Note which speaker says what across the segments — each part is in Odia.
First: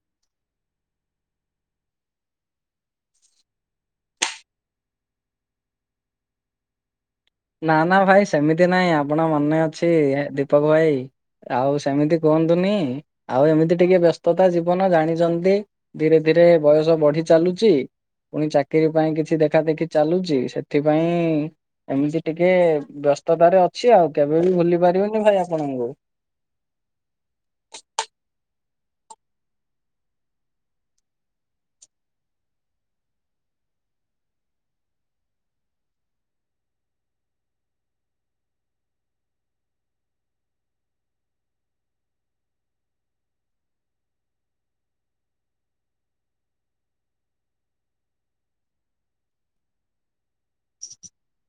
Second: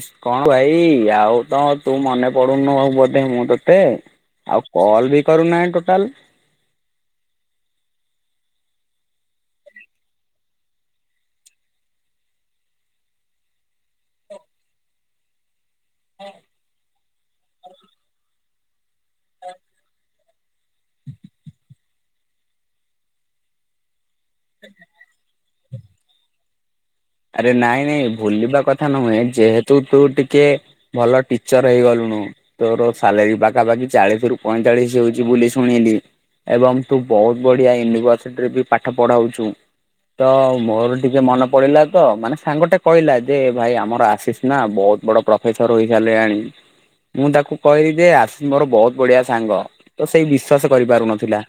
Speaker 1: ଇସ୍ କଣ ଭାଇ ଆଉ ତ ତୁ ମନେ ପଡୁନୁ ଆଉ ବୋଧେ ମୁଁ ତୋତେ ଆଉ କଲ୍ ବି କରୁନାହିଁ ଟୋଟାଲ।
Speaker 2: ନା ନା ଭାଇ ସେମିତି ନାଇଁ। ଆପଣ ମନେ ଅଛି ଦୀପକ ଭାଇ ଆଉ ସେମିତି କୁହନ୍ତୁନି। ଆଉ ଏମିତି ଟିକେ ବ୍ୟସ୍ତତା ଜୀବନ ଜାଣିଚନ୍ତି। ଧୀରେ ଧୀରେ ବୟସ ବଢି ଚାଲୁଚି, ପୁଣି ଚାକିରି ପାଇଁ କିଛି ଦେଖାଦେଖି ଚାଲୁଚି ସେ ଥିପାଇଁ ଏମିତି ଟିକେ ବ୍ୟସ୍ତତାରେ ଅଛି ଆଉ କେବେ ବି ଭୁଲି ପାରିବିନି ଭାଇ ଆ ପଣଙ୍କୁ।
Speaker 1: ଆରେ ନାଇଁ ନାଇଁ ଭୁଲିବା କଥା ନୁହେଁ। ଯେହେତୁ ତୁ ଟିକେ ଭଲ ଟିଚର ହେଇଗଲୁଣୁ ତୋର ସାଲେରୀ ପାଖାପାଖି ଚାଳିଶ ରୁ ପଇଁଚାଳିସି ହୋଉଚି ବୁଲି ଶୁଣିଲି ଏବଂ ତୁ ବୋହୁତ ବଢ଼ିଆ ୟୁନିଭର୍ସିଟିରେ ବି ପାଠ ପଢ଼ାଉଛୁ। ତ ମୋର ଟିକେ ମନେ ପଡିଲା ତ ମାନେ ସାଙ୍ଗଟେ କହିଲା ଯେ ଭାଇ ଆମର ଆଶିଷ ନା ବହୁତ ବଡ ପ୍ରଫେସର ହୋଇସାରିଲାଣି। ମୁଁ ତାକୁ କହିଲି ଯେ ଆଶି ମୋର ବହୁତ ବଢିଆ ସାଙ୍ଗ, ତ ସେଇ ବିଶ୍ଵାସ କରିପାରୁନଥିଲା।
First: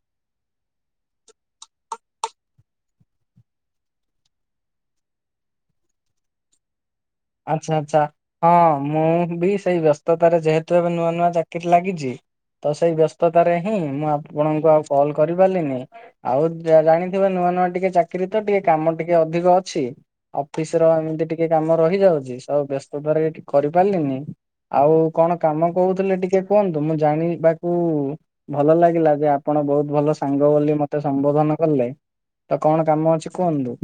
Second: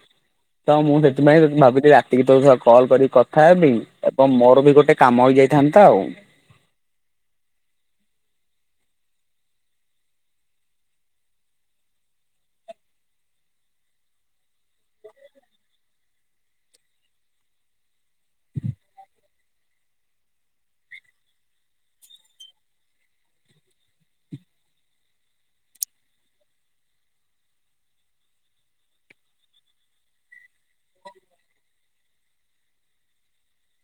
Speaker 1: ତ ମୁଁ ସେଥିପାଇଁ ଭାବିଲି ରାତିକି ତୋ ସ କଲ୍ କରିକି କଥା ହେବି ଏବଂ ମୋର ବି ଗୋଟେ କାମ ହୋଇଯାଇଥାନ୍ତା ଆଉ।
Speaker 2: ଆଚ୍ଛା ଆଚ୍ଛା। ହଁ ମୁଁ ବି ସେଇ ବ୍ୟସ୍ତତାରେ ଯେହେତୁ ଏବେ ନୂଆ ନୂଆ ଚାକିରି ଲାଗିଚି ତ ସେଇ ବ୍ୟସ୍ତତାରେ ହିଁ ମୁଁ ଆପଣଙ୍କୁ ଆଉ କଲ୍ କରିପାରିଲିନି। ଆଉ ଯା ଜାଣିଥିଵେ ନୂଆ ନୂଆ ଟିକେ ଚାକିରି ତ ଟିକେ କାମ ଟିକେ ଅଧିକ ଅଛି। ଅଫିସ ର ଏମିତି ଟିକେ କାମ ରହିଯାଉଚି। ସବୁ ବ୍ୟସ୍ତତାରେ କରିପାରିଲିନି। ଆଉ କଣ କାମ କୋହୁଥିଲେ, ଟିକେ କୁହନ୍ତୁ ମୁଁ ଜାଣି ବାକୁ ଭଲ ଲାଗିଲା, ଯେ ଆପଣ ବହୁତ ଭଲ ସାଙ୍ଗ ବୋଲି ମତେ ସମ୍ବୋଧନ କଲେ। ତ କଣ କାମ ଅଛି କୁହନ୍ତୁ।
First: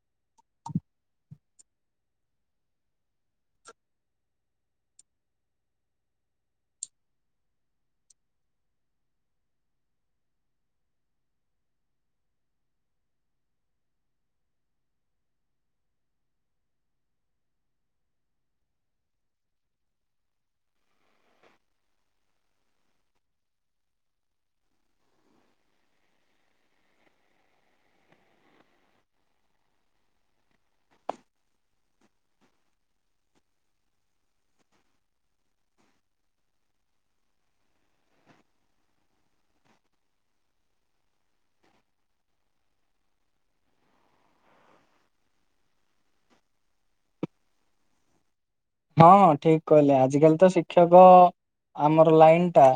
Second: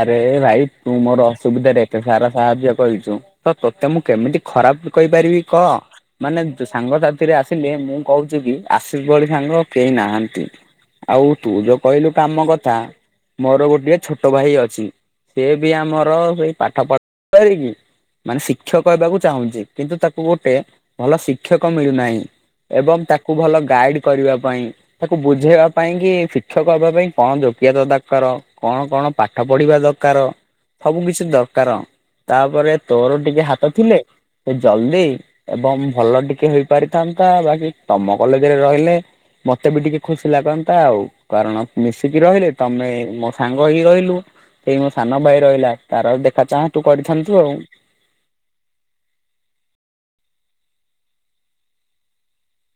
Speaker 1: ଆରେ ଭାଇ ତୁ ମୋର ଅସୁବିଧା ରେ ଏତେ ସାରା ସାହାଯ୍ୟ କରିଚୁ ତ ତୋତେ ମୁଁ କେମିତି ଖରାପ କହିପାରିବି କ। ମାନେ ସାଙ୍ଗସାଥିରେ ଆସିଲେ ମୁଁ କହୁଛି କି ଆଶିଷ ଭଳି ସାଙ୍ଗ କେହି ନାହାନ୍ତି। ଆଉ ତୁ ଯୋଉ କହିଲୁ କାମ କଥା, ମୋର ଗୋଟିଏ ଛୋ ଟ ଭାଇ ଅଛି। ସିଏ ବି ଆମର ସେଇ ପାଠ [unintelligible] ମାନେ ଶିକ୍ଷକ ହେବାକୁ ଚାହୁଁଚି। କିନ୍ତୁ ତାକୁ ଗୋଟେ ଭଲ ଶିକ୍ଷକ ମିଳୁନାହିଁ। ଏବଂ ତାକୁ ଭଲ ଗାଇଡ଼ କରିବା ପାଇଁ ତାକୁ ବୁଝେଇବା ପାଇଁ କି ଶିକ୍ଷକ ହଵା ପାଇଁ କଣ ଯୋଗ୍ୟତା ଦକାର, କଣ କଣ ପାଠ ପଢ଼ିବା ଦକାର, ସବୁ କିଛି ଦକାର। ତାପରେ ତୋର ଟିକେ ହାତ ଥିଲେ ସେ ଜଲଦି ଏବଂ ଭଲ ଟିକେ ହେଇପାରିଥାନ୍ତା ବାକି ତମ କଲେଜରେ ରହିଲେ ମତେ ବି ଟିକେ ଖୁସି ଲାଗନ୍ତା ଆଉ। କାରଣ ମିଶିକି ରହିଲେ ତମେ ମୋ ସାଙ୍ଗ ହେଇକି ରହି ଲୁ, ଏଇ ମୋ ସାନ ଭାଇ ରହିଲା ତାର ଦେଖା ଚାହାଁ ତୁ କରିଥାନ୍ତୁ ଆଉ।
Speaker 2: ହଁ ଠିକ କହିଲେ। ଆଜିିକାଲି ତ ଶିକ୍ଷକ ଆମର ଲାଇନ ଟା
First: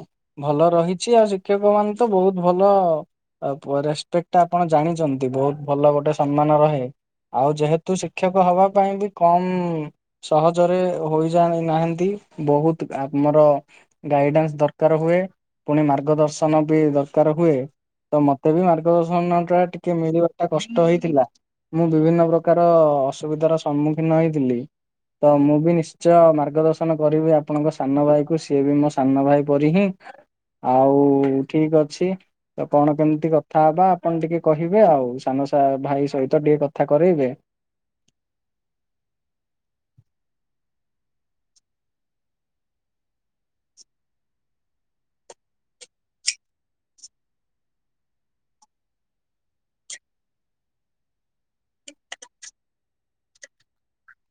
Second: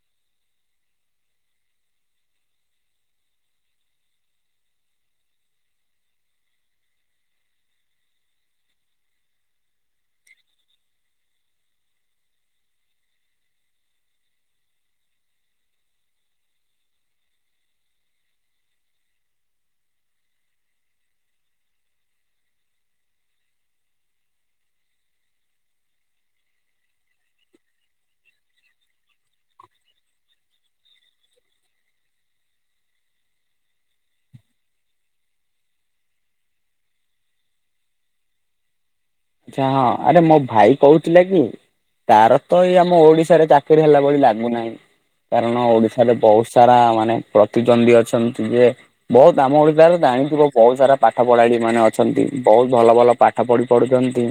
Speaker 2: ଭଲ ରହିଛି, ଆଉ ଶିକ୍ଷକ ମାନେ ତ ବୋହୁତ ଭଲ ଆଉ ପୁଅ ରେସପେକ୍ଟ ଆପଣ ଜାଣିଚନ୍ତି ବୋହୁତ ଭଲ ଗୋଟେ ସମ୍ମାନ ରହେ। ଆଉ ଯେହେତୁ ଶିକ୍ଷକ ହବା ପାଇଁ ବି କମ ସହଜ ରେ ହୋଇଯାଣି ନାହାନ୍ତି ବହୁତ ଆମର ଗାଇଡାନ୍ସ ଦରକାର ହୁଏ ପୁଣି ମାର୍ଗ ଦର୍ଶନ ବି ଦରକାର ହୁଏ। ତ ମତେ ବି ମାର୍ଗଦର୍ଶନ ଟା ଟିକେ ମିଳିବ ଟା କଷ୍ଟ ହେଇଥିଲା। ମୁଁ ବିଭିନ୍ନ ପ୍ରକାର ଅସୁବିଧାର ସମ୍ମୁଖୀନ ହେଇଥିଲି। ତ ମୁଁ ବି ନିଶ୍ଚୟ ମାର୍ଗ ଦର୍ଶନ କରିବି ଆପଣଙ୍କ ସାନ ଭାଇକୁ ସିଏ ବି ମୋ ସାନ ଭାଇ ପରି ହିଁ। ଆଉ ଠିକ ଅଛି। ତ କଣ କେମିତି କଥା ହବା ଆପଣ ଟିକେ କହିବେ ଆଉ ସାନ ସାନଭାଇ ସହିତ ଟିକେ କଥା କରେଇବେ।
Speaker 1: ଆଚ୍ଛା ହଁ ଆରେ ମୋ ଭାଇ କହୁଥିଲା କି ତାର ତ ଏଇ ଆମ ଓଡିଶାରେ ଚାକିରି ହେଲା ଭଳି ଲାଗୁନାହିଁ। କାରଣ ଓଡିଶାରେ ବହୁତ ସାରା ମାନେ ପ୍ରତିଦ୍ୱନ୍ଦୀ ଅଛନ୍ତି ଯେ ବହୁତ ଆମ ଓଡିଶାରେ ଜାଣିଥିବ ବହୁତ ସାରା ପାଠ ପଢାଡି ମାନେ ଅଛନ୍ତି ବହୁତ ଭଲ ଭଲ ପାଠ ପଢି ପଢୁଛନ୍ତି।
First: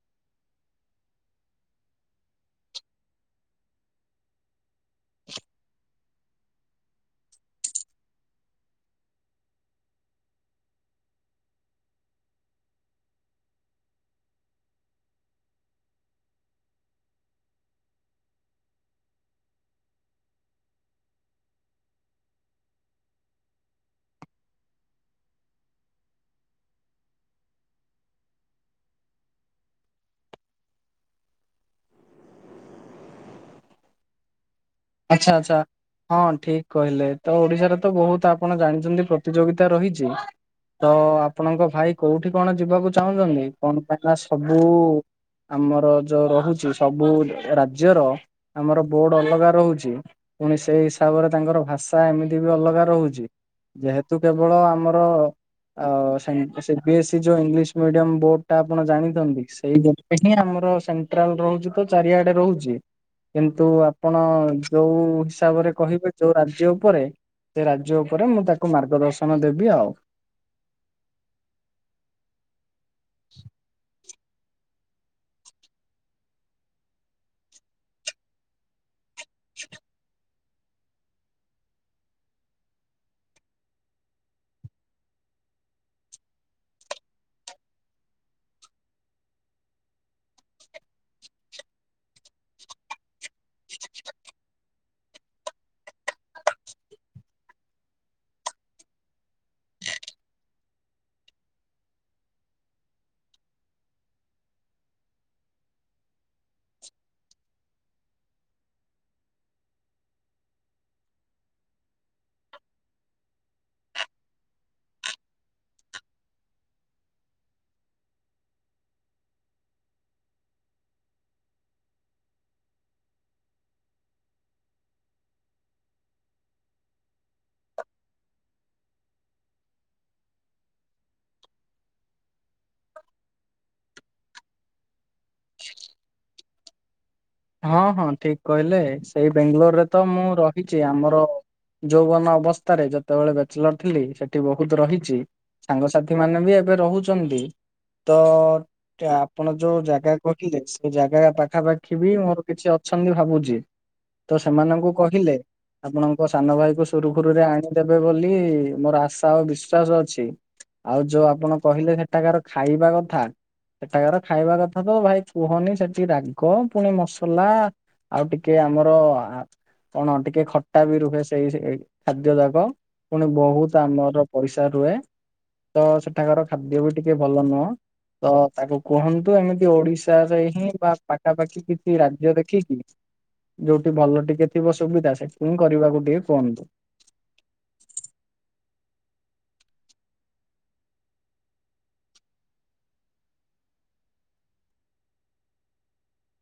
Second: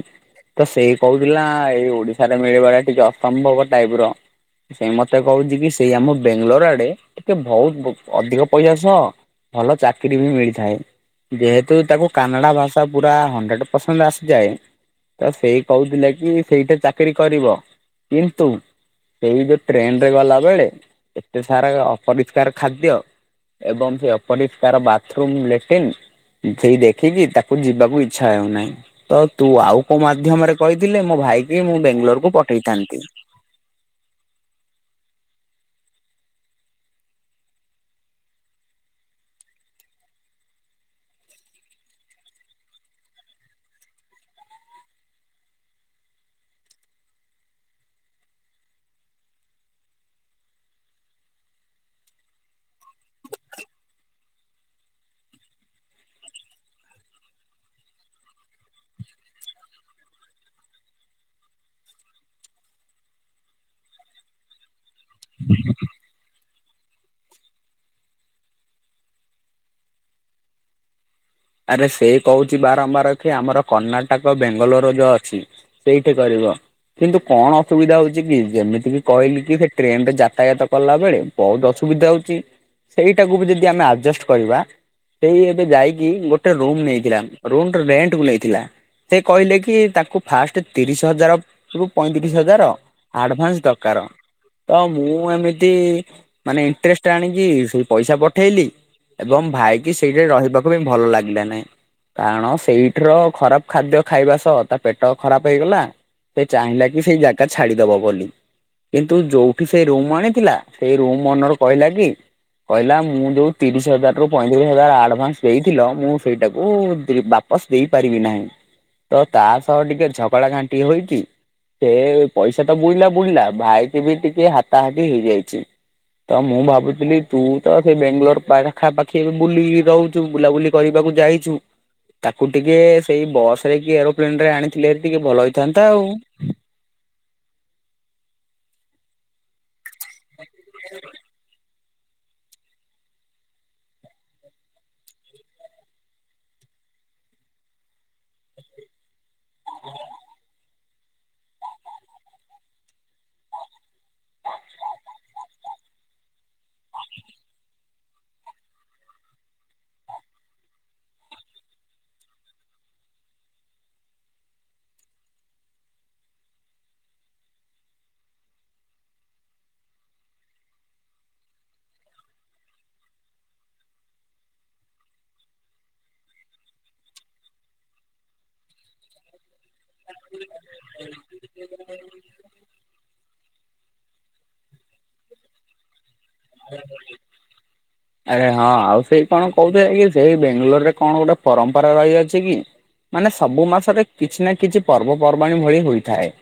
Speaker 1: ତ ସେଇ କହୁଥିଲା ଏଇ ଓଡିଶାରେ ମିଳିବାଟା ଟିକେ ଅସମ୍ଭବ ଟାଇପର। ସେ ମତେ କହୁଛି କି ସେଇ ଆମ ବେଙ୍ଗଲୋର ଆଡେ ଟିକେ ବହୁତ ଅଧିକ ପଇସା ସହ ଭଲ ଚାକିରୀ ବି ମିଳିଥାଏ। ଯେହେତୁ ତାକୁ କାନାଡ଼ା ଭାଷା ପୁରା ହଣ୍ଡ୍ରେଡ଼୍ ପରସେଣ୍ଟ ଆସିଯାଏ। ତ ସେଇ କହୁଥିଲେ କି ସେଇଠି ଚାକିରି କରିବ। କିନ୍ତୁ ସେଇ ଯୋଉ ଟ୍ରେନରେ ଗଲାବେଳେ ଏତେ ସାରା ଅପରିଷ୍କାର ଖାଦ୍ୟ। ଏବଂ ସେ ଅପରିଷ୍କାର ବାଥରୁମ୍ ଲେଟିନ। ସେଇ ଦେଖିକି ତାକୁ ଯିବାକୁ ଇଚ୍ଛା ହେଉନାହିଁ ତ ତୁ ଆଉ କୋଉ ମାଧ୍ୟମରେ କହିଥିଲେ ମୋ ଭାଇକି ମୁଁ ବେଙ୍ଗାଲୋରକୁୁ ପଠେଇଥାନ୍ତି।
Speaker 2: ଆଚ୍ଛା ଆଚ୍ଛା ହଁ ଠିକ କହିଲେ ତ ଓଡିଶାରେ ତ ବହୁତ ଆପଣ ଜାଣିଛନ୍ତି ପ୍ରତିଯୋଗିତା ରହିଛି। ତ ଆପଣଙ୍କ ଭାଇ କୋଉଠି କଣ ଯିବାକୁ ଚାହୁଁଛନ୍ତି କଣ ପାଇ ନା ସବୁ ଆମର ଯୋଉ ରହୁଛି ସବୁ ରାଜ୍ୟ ର ଆମର ବୋର୍ଡ ଅଲଗା ରହୁଛି ପୁଣି ସେଇ ହିସାବରେ ତାଙ୍କର ଭାଷା ଏମିତି ବି ଅଲଗା ରହୁଛି। ଯେହେତୁ କେବଳ ଆମର ଆଉ ସେ ସି ବି ଏସି ଯୋଉ ଇଂଲିଶ ମିଡିୟମ ବୋର୍ଡ ଟା ଆପଣ ଜାଣିଛନ୍ତି ସେଇ ସେଇଟି ହଁ ଆମର ସେଣ୍ଟ୍ରାଲ ରହୁଛି ତ ଚାରିଆଡେ ରହୁଛି କିନ୍ତୁ ଆପଣ ଯୋଉ ହିସାବରେ କହିବେ ଯୋଉ ରାଜ୍ୟ ଉପରେ ସେ ରାଜ୍ୟ ଉପରେ ମୁଁ ତାକୁ ମାର୍ଗ ଦର୍ଶନ ଦେବି ଆଉ।
Speaker 1: ଆରେ ସେଇ କହୁଛି ବାରମ୍ବାର କି ଆମର କର୍ଣ୍ଣାଟକ ବେଙ୍ଗୋଲୋର ଯୋଉ ଅଛି ସେଇଠି କରିବ କିନ୍ତୁ କଣ ଅସୁବିଧା ହଉଛି କି ଯେମିତି କି କହିଲି କି ସେ ଟ୍ରେନରେ ଯାତାୟତ କଲା ବେଳେ ବହୁତ ଅସୁବିଧା ହଉଛି ସେଇଟାକୁ ବି ଯଦି ଆମେ ଆଡଜଷ୍ଟ କରିବା ସେଇ ଏବେ ଯାଇକି ଗୋଟେ ରୁମ ନେଇଥିଲା ରୁମ ରେଣ୍ଟକୁ ନେଇଥିଲା। ସେ କହିଲେ କି ତାଙ୍କୁ ଫାଷ୍ଟ ତିରିଶ ହଜାର ରୁ ପଇଁତିରିଶ ହଜାର ଆଡ଼ଭାନ୍ସ ଦରକାର। ତ ମୁଁ ଏମିତି ମାନେ ଇଣ୍ଟରେଷ୍ଟ ଆଣିକି ସେଇ ପଇସା ପଠେଇଲି। ଏବଂ ଭାଇ କିି ସେଇଠାରେ ରହିବାକୁ ବି ଭଲ ଲାଗେ ଦେଲେ ନାଇଁ କାରଣ ସେଇଠିର ଖରାପ ଖାଦ୍ୟ ଖାଇବା ସହ ତା ପେଟ ଖରାପ ହେଇଗଲା। ସେ ଚାହିଁଲା କି ସେଇ ଜାଗା ଛାଡିଦବ ବୋଲି। କିନ୍ତୁ ଯୋଉଠି ସେ ରୁମ୍ ଆଣିଥିଲା ସେଇ ରୁମ୍ ଓନର୍ କହିଲା କି କହିଲା ମୁଁ ଯୋଉ ତିରିଶ ହଜାର ରୁ ପଇଁତିରିଶ ହଜାର ଆଡଭାନ୍ସ ଦେଇଥିଲ ମୁଁ ସେଇଟାକୁ ବାପସ ଦେଇପାରିବି ନାହିଁ। ତ ତା ସହ ଟିକେ ଝଗଡ଼ା ଘାଣ୍ଟି ହୋଇଚି। ସେ ପଇସା ତ ବୁଇଲା ବୁଡିଲା ଭାଇକି ବି ଟିକେ ହାତାହାତି ହେଇଯାଇଛି। ତ ମୁଁ ଭାବୁଥିଲି ତୁ ତ ସେଇ ବାେଙ୍ଗାଲୋର ପାଖାପାଖି ଏ ବୁଲି ରହୁଛୁ ବୁଲାବୁଲି କରିବାକୁ ଯାଇଛୁ ତାକୁ ଟିକେ ସେଇ ବସ ରେ କି ଏରୋ ପ୍ଲେନ୍ରରେ ଆଣିଥିଲେ ହେରୀ ଟିକେ ଭଲ ହେଇଥାନ୍ତା ଆଉ।
Speaker 2: ହଁ ହଁ ଠିକ କହିଲେ ସେଇ ବେଙ୍ଗାଲୋର ରେ ତ ମୁଁ ରହିଛି ଆମର ଯୌବନ ଅବସ୍ଥାରେ ଯେତେବେଳେ ବ୍ୟାଚଲର ଥିଲି ସେଠି ବହୁତ ରହିଛି। ସାଙ୍ଗସାଥି ମାନେ ବି ଏବେ ରହୁଛନ୍ତି ତ ଆପଣ ଯୋଉ ଜାଗା କହିଲେ ସେ ଜାଗା ପାଖାପାଖି ବି ମୋର କିଛି ଅଛନ୍ତି ଭାବୁଛି। ତ ସେମାନଙ୍କୁ କହିଲେ ଆପଣଙ୍କ ସାନ ଭାଇ କୁ ସୁରୁଖୁରୁରେ ଆଣିଦେବେ ବୋଲି ମୋର ଆଶା ଓ ବିଶ୍ଵାସ ଅଛି। ଆଉ ଯୋଉ ଆପଣ କହିଲେ ସେଠାକାର ଖାଇବା କଥା। ସେଠାକାର ଖାଇବା କଥା ତ ଭାଇ କୁହନି ସେଠି ରାଗ ପୁଣି ମସ ଲା ଆଉ ଟିକେ ଆମର କଣ ଟିକେ ଖଟା ବି ରୁହେ ସେଇ ସେ ଖାଦ୍ୟ ଯାକ। ପୁଣି ବହୁତ ଆମର ପଇସା ରୁହେ। ତ ସେଠାକାର ଖାଦ୍ୟ ବି ଟିକେ ଭଲ ନୁହଁ ତ ତାକୁ କୁହନ୍ତୁ ଏମିତି ଓଡିଶି ଓଡ଼ିଶାରେ ହିଁ ବା ପାଖାପାଖି କିଛି ରାଜ୍ୟ ଦେଖିକି ଯୋଉଠି ଭଲ ଟିକେ ଥିବ ସୁବିଧା ସେଠ ହିଁ କରିବାକୁ ଟିକେ କୁହନ୍ତୁ।
Speaker 1: ଆରେ ହଁ ଆଉ ସେଇ କଣ କହୁଥିଲେ କି ସେଇ ବେଙ୍ଗାଲୋର ରେ କଣ ଗୋଟେ ପରମ୍ପରା ରହିଅଛି କି? ମାନେ ସବୁ ମାସରେ କିଛି ନା କିଛି ପର୍ବପର୍ବାଣିୀ ଭଳି ହୋଇଥାଏ।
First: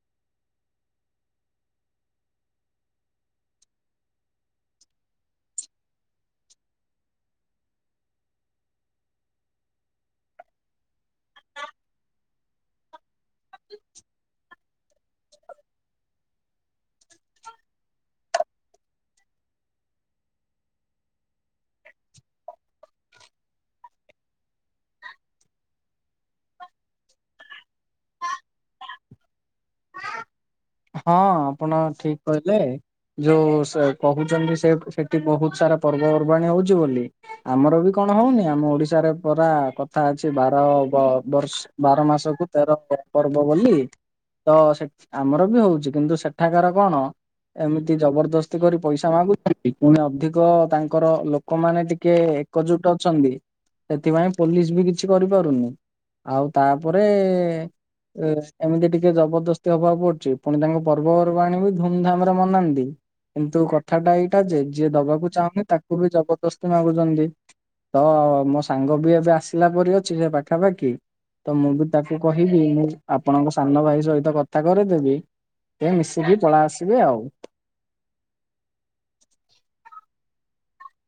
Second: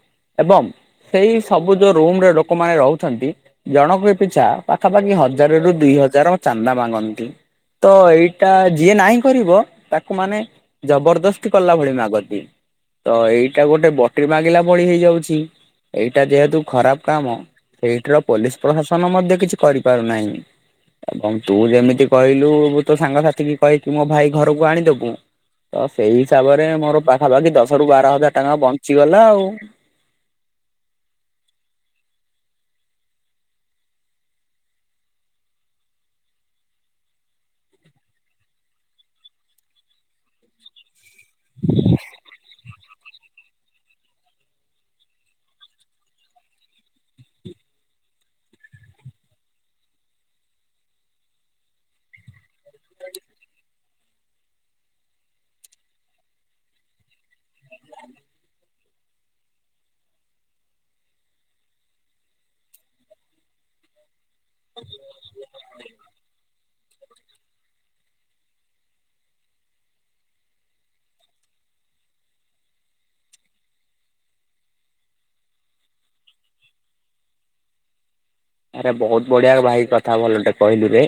Speaker 1: ଏବଂ ସେଇ ସବୁ ଯେଉ ରୁମରେ ଲୋକମାନେ ରହୁଛନ୍ତି ଜଣକ ପିଛା ପାଖାପାଖି ହଜାରରୁୁ ଦୁଇ ହଜାର ଚାନ୍ଦା ମାଗନ୍ତି। ତ ଏଇଟା ଯିଏ ନାହିଁ କରିବ ତାକୁ ମାନେ ଜବରଦସ୍ତି କଲା ଭଳି ମାଗନ୍ତି। ତ ଏଇଟା ଗୋଟେ ବଟି ମାଗିଲା ଭଳି ହେଇଯାଉଛି। ଏଇଟା ଯେହେତୁ ଖରାପ କାମ ସେଇଠିର ପୋଲିସ ପ୍ରଶାସନ ମଧ୍ୟ କିଛି କରିପାରୁନାହିଁ। ଏବଂ ତୁ ଯେମିତି କହିଲୁ ତୋ ସାଙ୍ଗସାଥି କି କହିକି ମୋ ଭାଇ ଘରକୁ ଆଣିଦବୁ। ତ ସେଇ ହିସାବରେ ମୋର ପାଖାପାଖି ଦଶ ରୁ ବାର ହଜାର ଟଙ୍କା ବଞ୍ଚିଗଲା ଆଉ।
Speaker 2: ହଁ ଆପଣ ଠିକ କହିଲେ। ଯୋଉ କହୁଛନ୍ତି ସେ ସେଠି ବହୁତ ସାରା ପର୍ବପର୍ବାଣିୀ ହଉଛି ବୋଲି ଆମର ବି କଣ ହଉନି ଆମ ଓଡିଶାରେ ପରା କଥା ଅଛି ବାର ବ ବର୍ଷ ବାର ମାସକୁ ତେର ପ ପର୍ଵ ବୋଲି ତ ସେ ଆମର ବି ହଉଛି କିନ୍ତୁ ସେଠାକାର କଣ? ଏମିତି ଜବରଦସ୍ତି କରି ପଇସା ମାଗୁଛି ପୁଣି ଅଧିକ ତାଙ୍କର ଲୋକମାନେ ଟିକେ ଏକଜୁଟ ଅଛନ୍ତି। ସେଥିପାଇଁ ପୋଲିସ ବି କିଛି କରିପାରୁନି ଆଉ ତାପରେ ଏମିତି ଟିକେ ଜବଦସ୍ତି ହବାକୁ ପଡୁଚି। ପୁଣି ତାଙ୍କ ପର୍ବପର୍ବାଣି କୁ ଧୁମଧାମ ରେ ମନାନ୍ତି କିନ୍ତୁ କଥାଟା ଏଇ ଏଟା ଯେ ଯିଏ ଦବାକୁ ଚାହୁଁନି ତାକୁ ବି ଜବରଦସ୍ତି ମାଗୁଛନ୍ତି। ତ ମୋ ସାଙ୍ଗ ବି ଏବେ ଆସିଲା ପରି ଅଛି ସେ ପାଖାପାଖି ତ ମୁଁ ବି ତାକୁ କହିବି ମୁଁ ଆପଣଙ୍କ ସାନ ଭାଇ ସହିତ କଥା କରିଦେବି। ଏ ମିସିକି ପଳା ଆସିବେ ଆଉ।
Speaker 1: ଆରେ ବହୁତ ବଢିଆ ଭାଇ କଥା ଭଲଟେ କହିଲୁ ରେ।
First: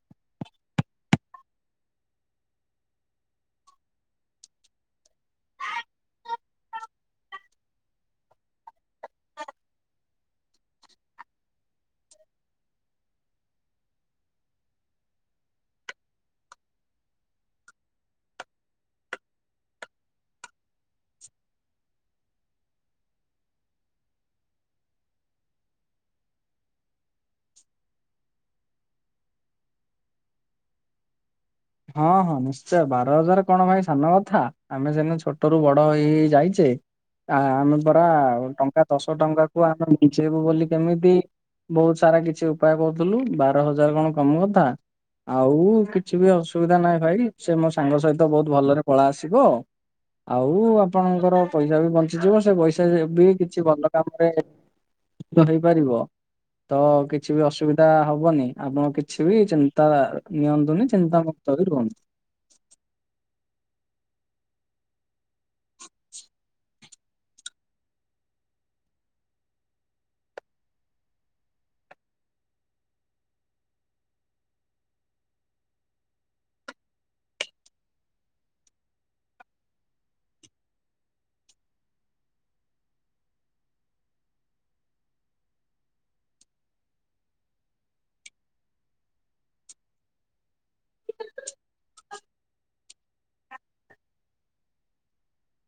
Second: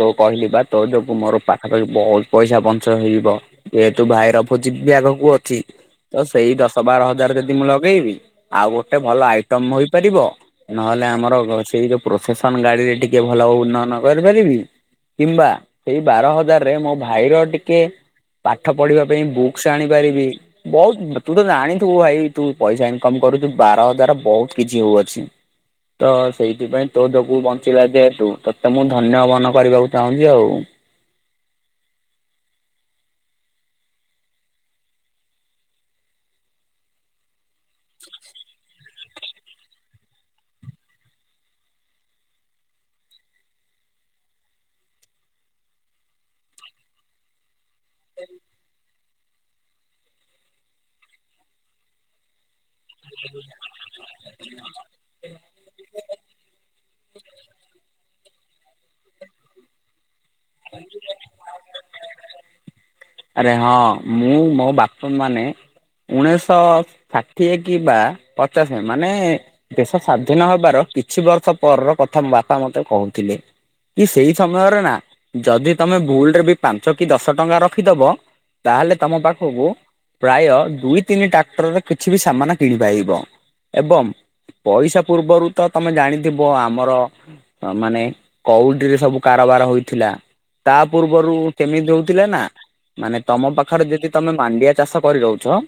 Speaker 1: ତୋ କହିଲି ବା ତୋ ଯୋଗୁ ମୋର ପାଖା ପାାଖି ବହୁତ ପଇସା ବଞ୍ଚ ହେଇଯିବ ଏ ତୁ ଭାଇର ଭୋଜି ବି ଆଗକୁ ଅଛି ତ ସେଇ ଦଶ ବାର ହଜାର ଯଦି ମୁଁ ଲଗେଇବି ଆଉ ଗୋଟେ ଭଲ ଆଇଟମ୍ ହୋଇପାରିବ ନହେଲେ ଆମର ସେଇ ଯୋଉ ପ୍ରସେସନ ଗାଡିରେ ଟିକେ ଭଲ ଉନ୍ନୟନ କରିପାରିବି କିମ୍ବା ଏହି ବାର ହଜାରରେ ମୋ ଭାଇର ଟିକେ ପାଠ ପଢିବା ପାଇଁ ବୁକ୍ସ ଆଣିପାରିବି ବହୁତ ତୁ ତ ଜାଣିଥିବୁ ଭାଇ ତୁ ପଇସା ଇନକମ୍ କରୁଛୁ ବାର ହଜାର ବହୁତ କିଛି ହଉଅଛି ତ ସେଇଥିପାଇଁ ତୋ ଯକୁ ବଞ୍ଚିଲା ଯେହେତୁ ତତେ ମୁଁ ଧନ୍ୟ ମନ କରିବାକୁ ଚାହୁଁଛି ଆଉ
Speaker 2: ହଁ ହଁ ନିଶ୍ଚୟ ବାର ହଜାର କଣ ଭାଇ ସାନ କଥା ଆମେ ଜେନେ ଛୋଟ ରୁ ବଡ ହେଇ ଯାଇଛେ ଆ ଆମେ ପରା ଆ ଟଙ୍କା ଦଶ ଟଙ୍କା କୁ ଆମେ ମିଞ୍ଚେଇବୁ ବୋଲି କେମିତି ବହୁତ ସାରା କିଛି ଉପାୟ କରୁଥିଲୁ ବାର ହଜାର କଣ କମ କଥା। ଆଉ କିଛି ବି ଅସୁବିଧା ନାହିଁ ଭାଇ ସେ ମୋ ସାଙ୍ଗ ସହିତ ବହୁତ ଭଲରେ ପଳା ଆସିବ ଆଉ ଆପଣଙ୍କର ପଇସା ବି ବଞ୍ଚିଯିବ ସେ ପଇସା ଥେ ହେବି କିଛି ଭଲ କାମରେ ହେଇପାରିବ ତ କିଛି ବି ଅସୁବିଧା ହବନି ଆପଣ କିଛି ବି ଚିନ୍ତା ନିଅନ୍ତୁନି ଚିନ୍ତାମୁକ୍ତ ବି ରୁହନ୍ତୁ
Speaker 1: ଆରେ ହଁ ମୁଁ ମୋ ବାଥନ୍ ମାନେ ଉଣେଇଶଶହ ଷାଠିଏ କି ବା ପଚାଶ ଏମାନେ ଦେଶ ସ୍ଵାଧୀନ ହେବାର କିଛି ବର୍ଷ ପରର କଥା ବାପା ମତେ କହୁଥିଲେ। କି ସେଇ ସମୟରେ ନା ଯଦି ତମେ ଭୁଲ ରେ ବି ପାଞ୍ଚ କି ଦଶ ଟଙ୍କା ରଖ ରଖିଦବ ତାହେଲେ ତମ ପାଖକୁ ପ୍ରାୟ ଦୁଇ ତିନି ଟ୍ରାକ୍ଟରରେ କିଛି ବି ସାମାନ କିଣିପାରିବ ଏବଂ ପଇସା ପୂର୍ବରୁ ତ ତମେ ଜାଣିଥିବ ଆମର ମାନେ କଉଡିରେ ସବୁ କାରବାର ହୋଇଥିଲା। ତା ପୂର୍ବରୁ କେମିତି ଦୋଉଥିଲେ ନା ମାନେ ତମ ପାଖରେ ଯଦି ତମେ ମାଣ୍ଡିଆ ଚାଷ କରି ରହୁଛ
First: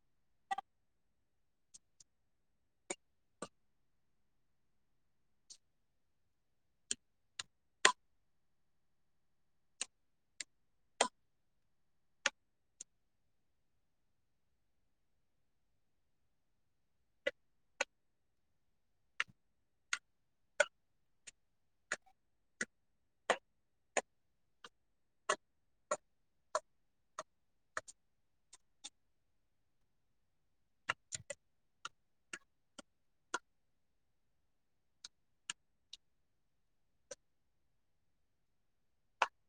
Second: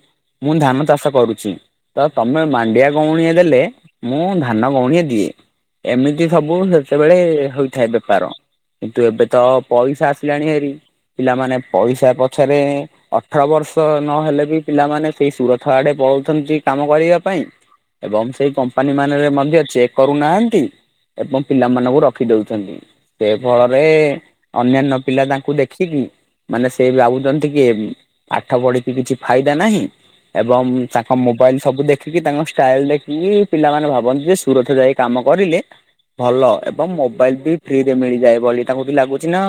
Speaker 1: ମୁଁ ଧାନ ଚାଷ କରୁଛି। ତ ତମେ ମାଣ୍ଡିଆ ଗଉଣିଆ ଦେଲେ ମୁଁ ଧାନ ଗଉଣିଆ ଦିଏ ଏମିତି ସବୁ ସେତେବେଳେ ହୋଇଥାଏ ବେପାର କିନ୍ତୁ ଏବେ ତ ପଇସା ଆସିଲାଣି ହେରି ପିଲାମାନେ ପଇସା ପଛରେ ଅଠର ବର୍ଷ ନହେଲେ ବି ପିଲାମାନେ ସେଇ ସୁରଥ ଆଡେ ପଳଉଛନ୍ତି କାମ କରିବା ପାଇଁ ଏବଂ ସେଇ କମ୍ପାନୀ ମାନରେ ମଧ୍ୟ ଚେକ୍ କରୁନାହାନ୍ତି। ଏବଂ ପିଲାମାନଙ୍କୁ ରଖିଦଉଛନ୍ତି। ସେ ଫଳରେ ଅନ୍ୟାନ୍ୟ ପିଲା ତାଙ୍କୁ ଦେଖିକି ମାନେ ସେ ଭାବୁଛନ୍ତି କି ପାଠ ପଢିକି କିଛି ଫାଇଦା ନାହିଁ ଏବଂ ତାଙ୍କ ମୋବାଇଲ ସବୁ ଦେଖିକି ତାଙ୍କ ଷ୍ଟାଇଲ ଦେଖିକି ପିଲାମାନେ ଭାବନ୍ତି ଯେ ସୁରଥ ଯାଇକି କାମ କରିଲେ ଭଲ ଏବଂ ମୋବାଇଲ ବି ଫ୍ରିରେ ମିଳିଯାଏ ବୋଲି ତାଙ୍କୁବି ଲାଗୁଛି ନା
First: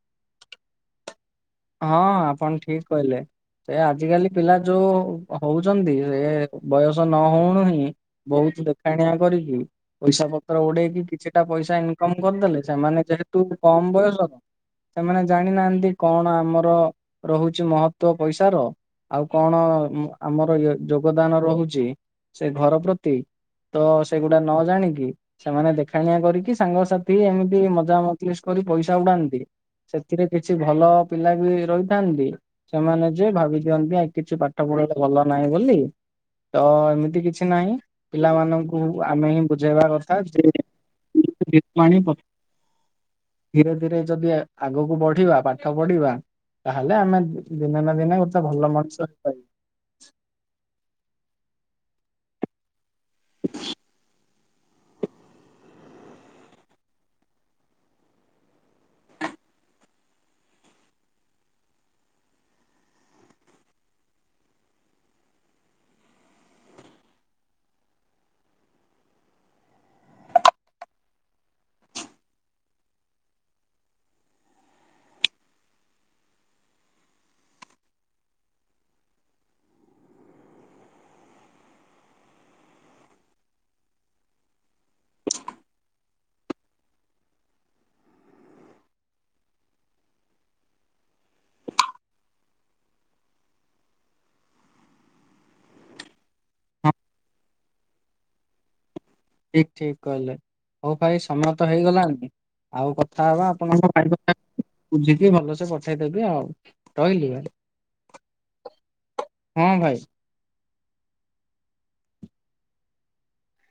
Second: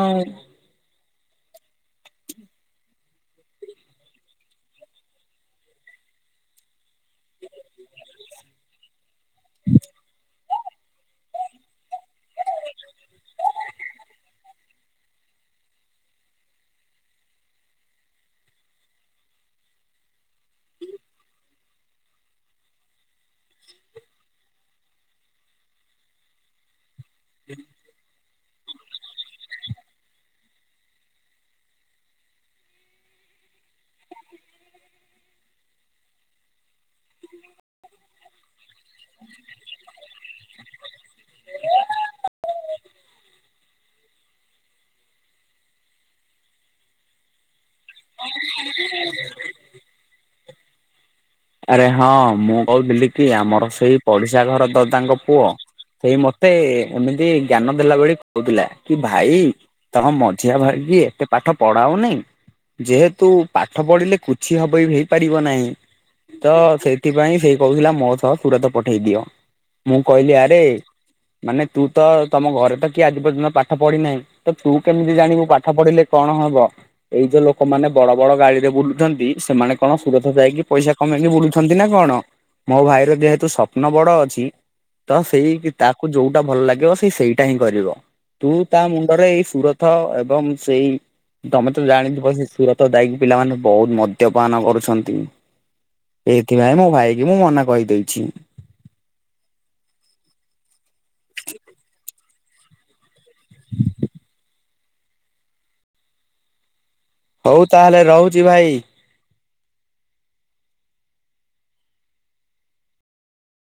Speaker 2: ହଁ ଆପଣ ଠିକ। କହିଲେ ଏ ଆଜିକାଲି ପିଲା ଯୋଉ ହଉଛନ୍ତି ଏ ବୟସ ସଞ୍ଜ ନ ହଉଣୁ ହିଁ ବହୁତ ଦେଖାଣିଆ କରିକି ପଇସା ଉଡେଇକି କିଛିଟା ପଇସା ଇନକମ କରିଦେଲେ ସେମାନେ ଯେହେତୁ କମ ବୟସ ତ ସେମାନେ ଜାଣିନାହାନ୍ତି କଣ ଆମର ରହୁଛି ମହତ୍ୱ ପଇସାର ଆଉ କଣ ଆମର ଯୋ ଯୋଗଦାନ ରହୁଛି ସେ ଘର ପ୍ରତି ତ ସେଗୁଡା ନ ଜାଣିକି ସେମାନେ ଦେଖାଣିଆ କରିକି ସାଙ୍ଗସାଥ ଥି ଏମିତି ମଜାମତିଲିସ୍ କରି ପଇସା ଉଡାନ୍ତି ସେଥିରେ କିଛି ଭଲ ପିଲା ବି ରହିଥାନ୍ତି। ସେମାନେ ଯେ ଭାବି ଦିଅନ୍ତି ଆ କିଛି ପାଠ ପଢ଼ା ରେ ଭଲ ନାହିଁ ବୋଲି। ତ ଏମିତି କିଛି ନାହିଁ ପିଲାମାନଙ୍କୁ ଆମେ ହିଁ ବୁଝେଇବା କଥା ଯେ ଧୀର ପାଣି ପ ଧୀରେ ଧୀରେ ଯଦି ଆଗକୁ ବଢିବା ପାଠ ପାଠ ପଢିବା ତାହେଲେ ଆମେ ଦିନେ ନା ଦିନେ ଗୋଟେ ଭଲ ମଣିଷ ହେଇପାରିବା।
Speaker 1: ଆରେ ହଁ ମୁଁ କହୁଥିଲି କି ଆମର ସେଇ ପଡିଶା ଘର ଦଦାଙ୍କ ପୁଅ ସେଇ ମତେ ଏମିତି ଜ୍ଞାନ ଦେଲା ଭଳି କହୁଥିଲା କି ଭାଇ ତମ ମଝିଆ ଭାଇ କି ଏତେ ପାଠ ପଢାଉନି। ଯେହେତୁ ପାଠ ପଢ଼ିଲେ କୁଛି ହେବ ହେଇପାରିବ ନାହିଁ। ତ ସେଥିପାଇଁ ସେଇ କହୁଥିଲା ମୋ ସହ ସୁରାତ ପଠେଇ ଦିଅ, ମୁଁ କହିଲି ଆରେ ମାନେ ତୁ ତ ତମ ଘରେ ତ କିଏ ଆଜି ପର୍ଯ୍ୟନ୍ତ ପାଠ ପଢ଼ିନାହିଁ। ତ ତୁ କେମିତି ଜାଣିବୁ ପାଠ ପଢିଲେ କଣ ହବ? ଏଇ ଯୋଉ ଲୋକମାନେ ବଡ ବଡ ଗାଡି ରେ ବୁଲୁଛନ୍ତି ସେମାନେ କଣ ସୁରତ ଯାଇକି ପଇସା କମେଇକି ବୁଲୁଛନ୍ତି ନା କଣ ମୋ ଭାଇର ଯେହେତୁ ସ୍ୱପ୍ନ ବଡ ଅଛି। ତ ସେଇ ତାକୁ ଯୋଉଟା ଭଲ ଲାଗିବ ସେ ସେଇଟା ହିଁ କରିବ। ତୁ ତା ମୁଣ୍ଡରେ ଏଇ ସୁରଥ ଏବଂ ସେଇ ତମେ ତ ଜାଣିଥିବ ସେ ସୁରତ ଯାଇକି ପିଲାମାନେ ବହୁତ ମଦ୍ୟପାନ କରୁଛନ୍ତି। ଏଇଥିପାଇଁ ମୋ ଭାଇ କି ମୁଁ ମନା କହିଦେଇଛି।
Speaker 2: ଠିକ୍ ଠିକ୍ କହିଲେ ହଉ ଭାଇ ସମୟ ତ ହେଇଗଲାଣି। ଆଉ କଥା ହବା ଆପଣଙ୍କ ଭାଇ [unintelligible] ବୁଝିକି ଭଲସେ ପଠେଇଦେବି ଆଉ। ରହିଲି ଭାଇ
Speaker 1: ହଉ ତାହେଲେ ରହୁଛି ଭାଇ?
Speaker 2: ହଁ ଭାଇ।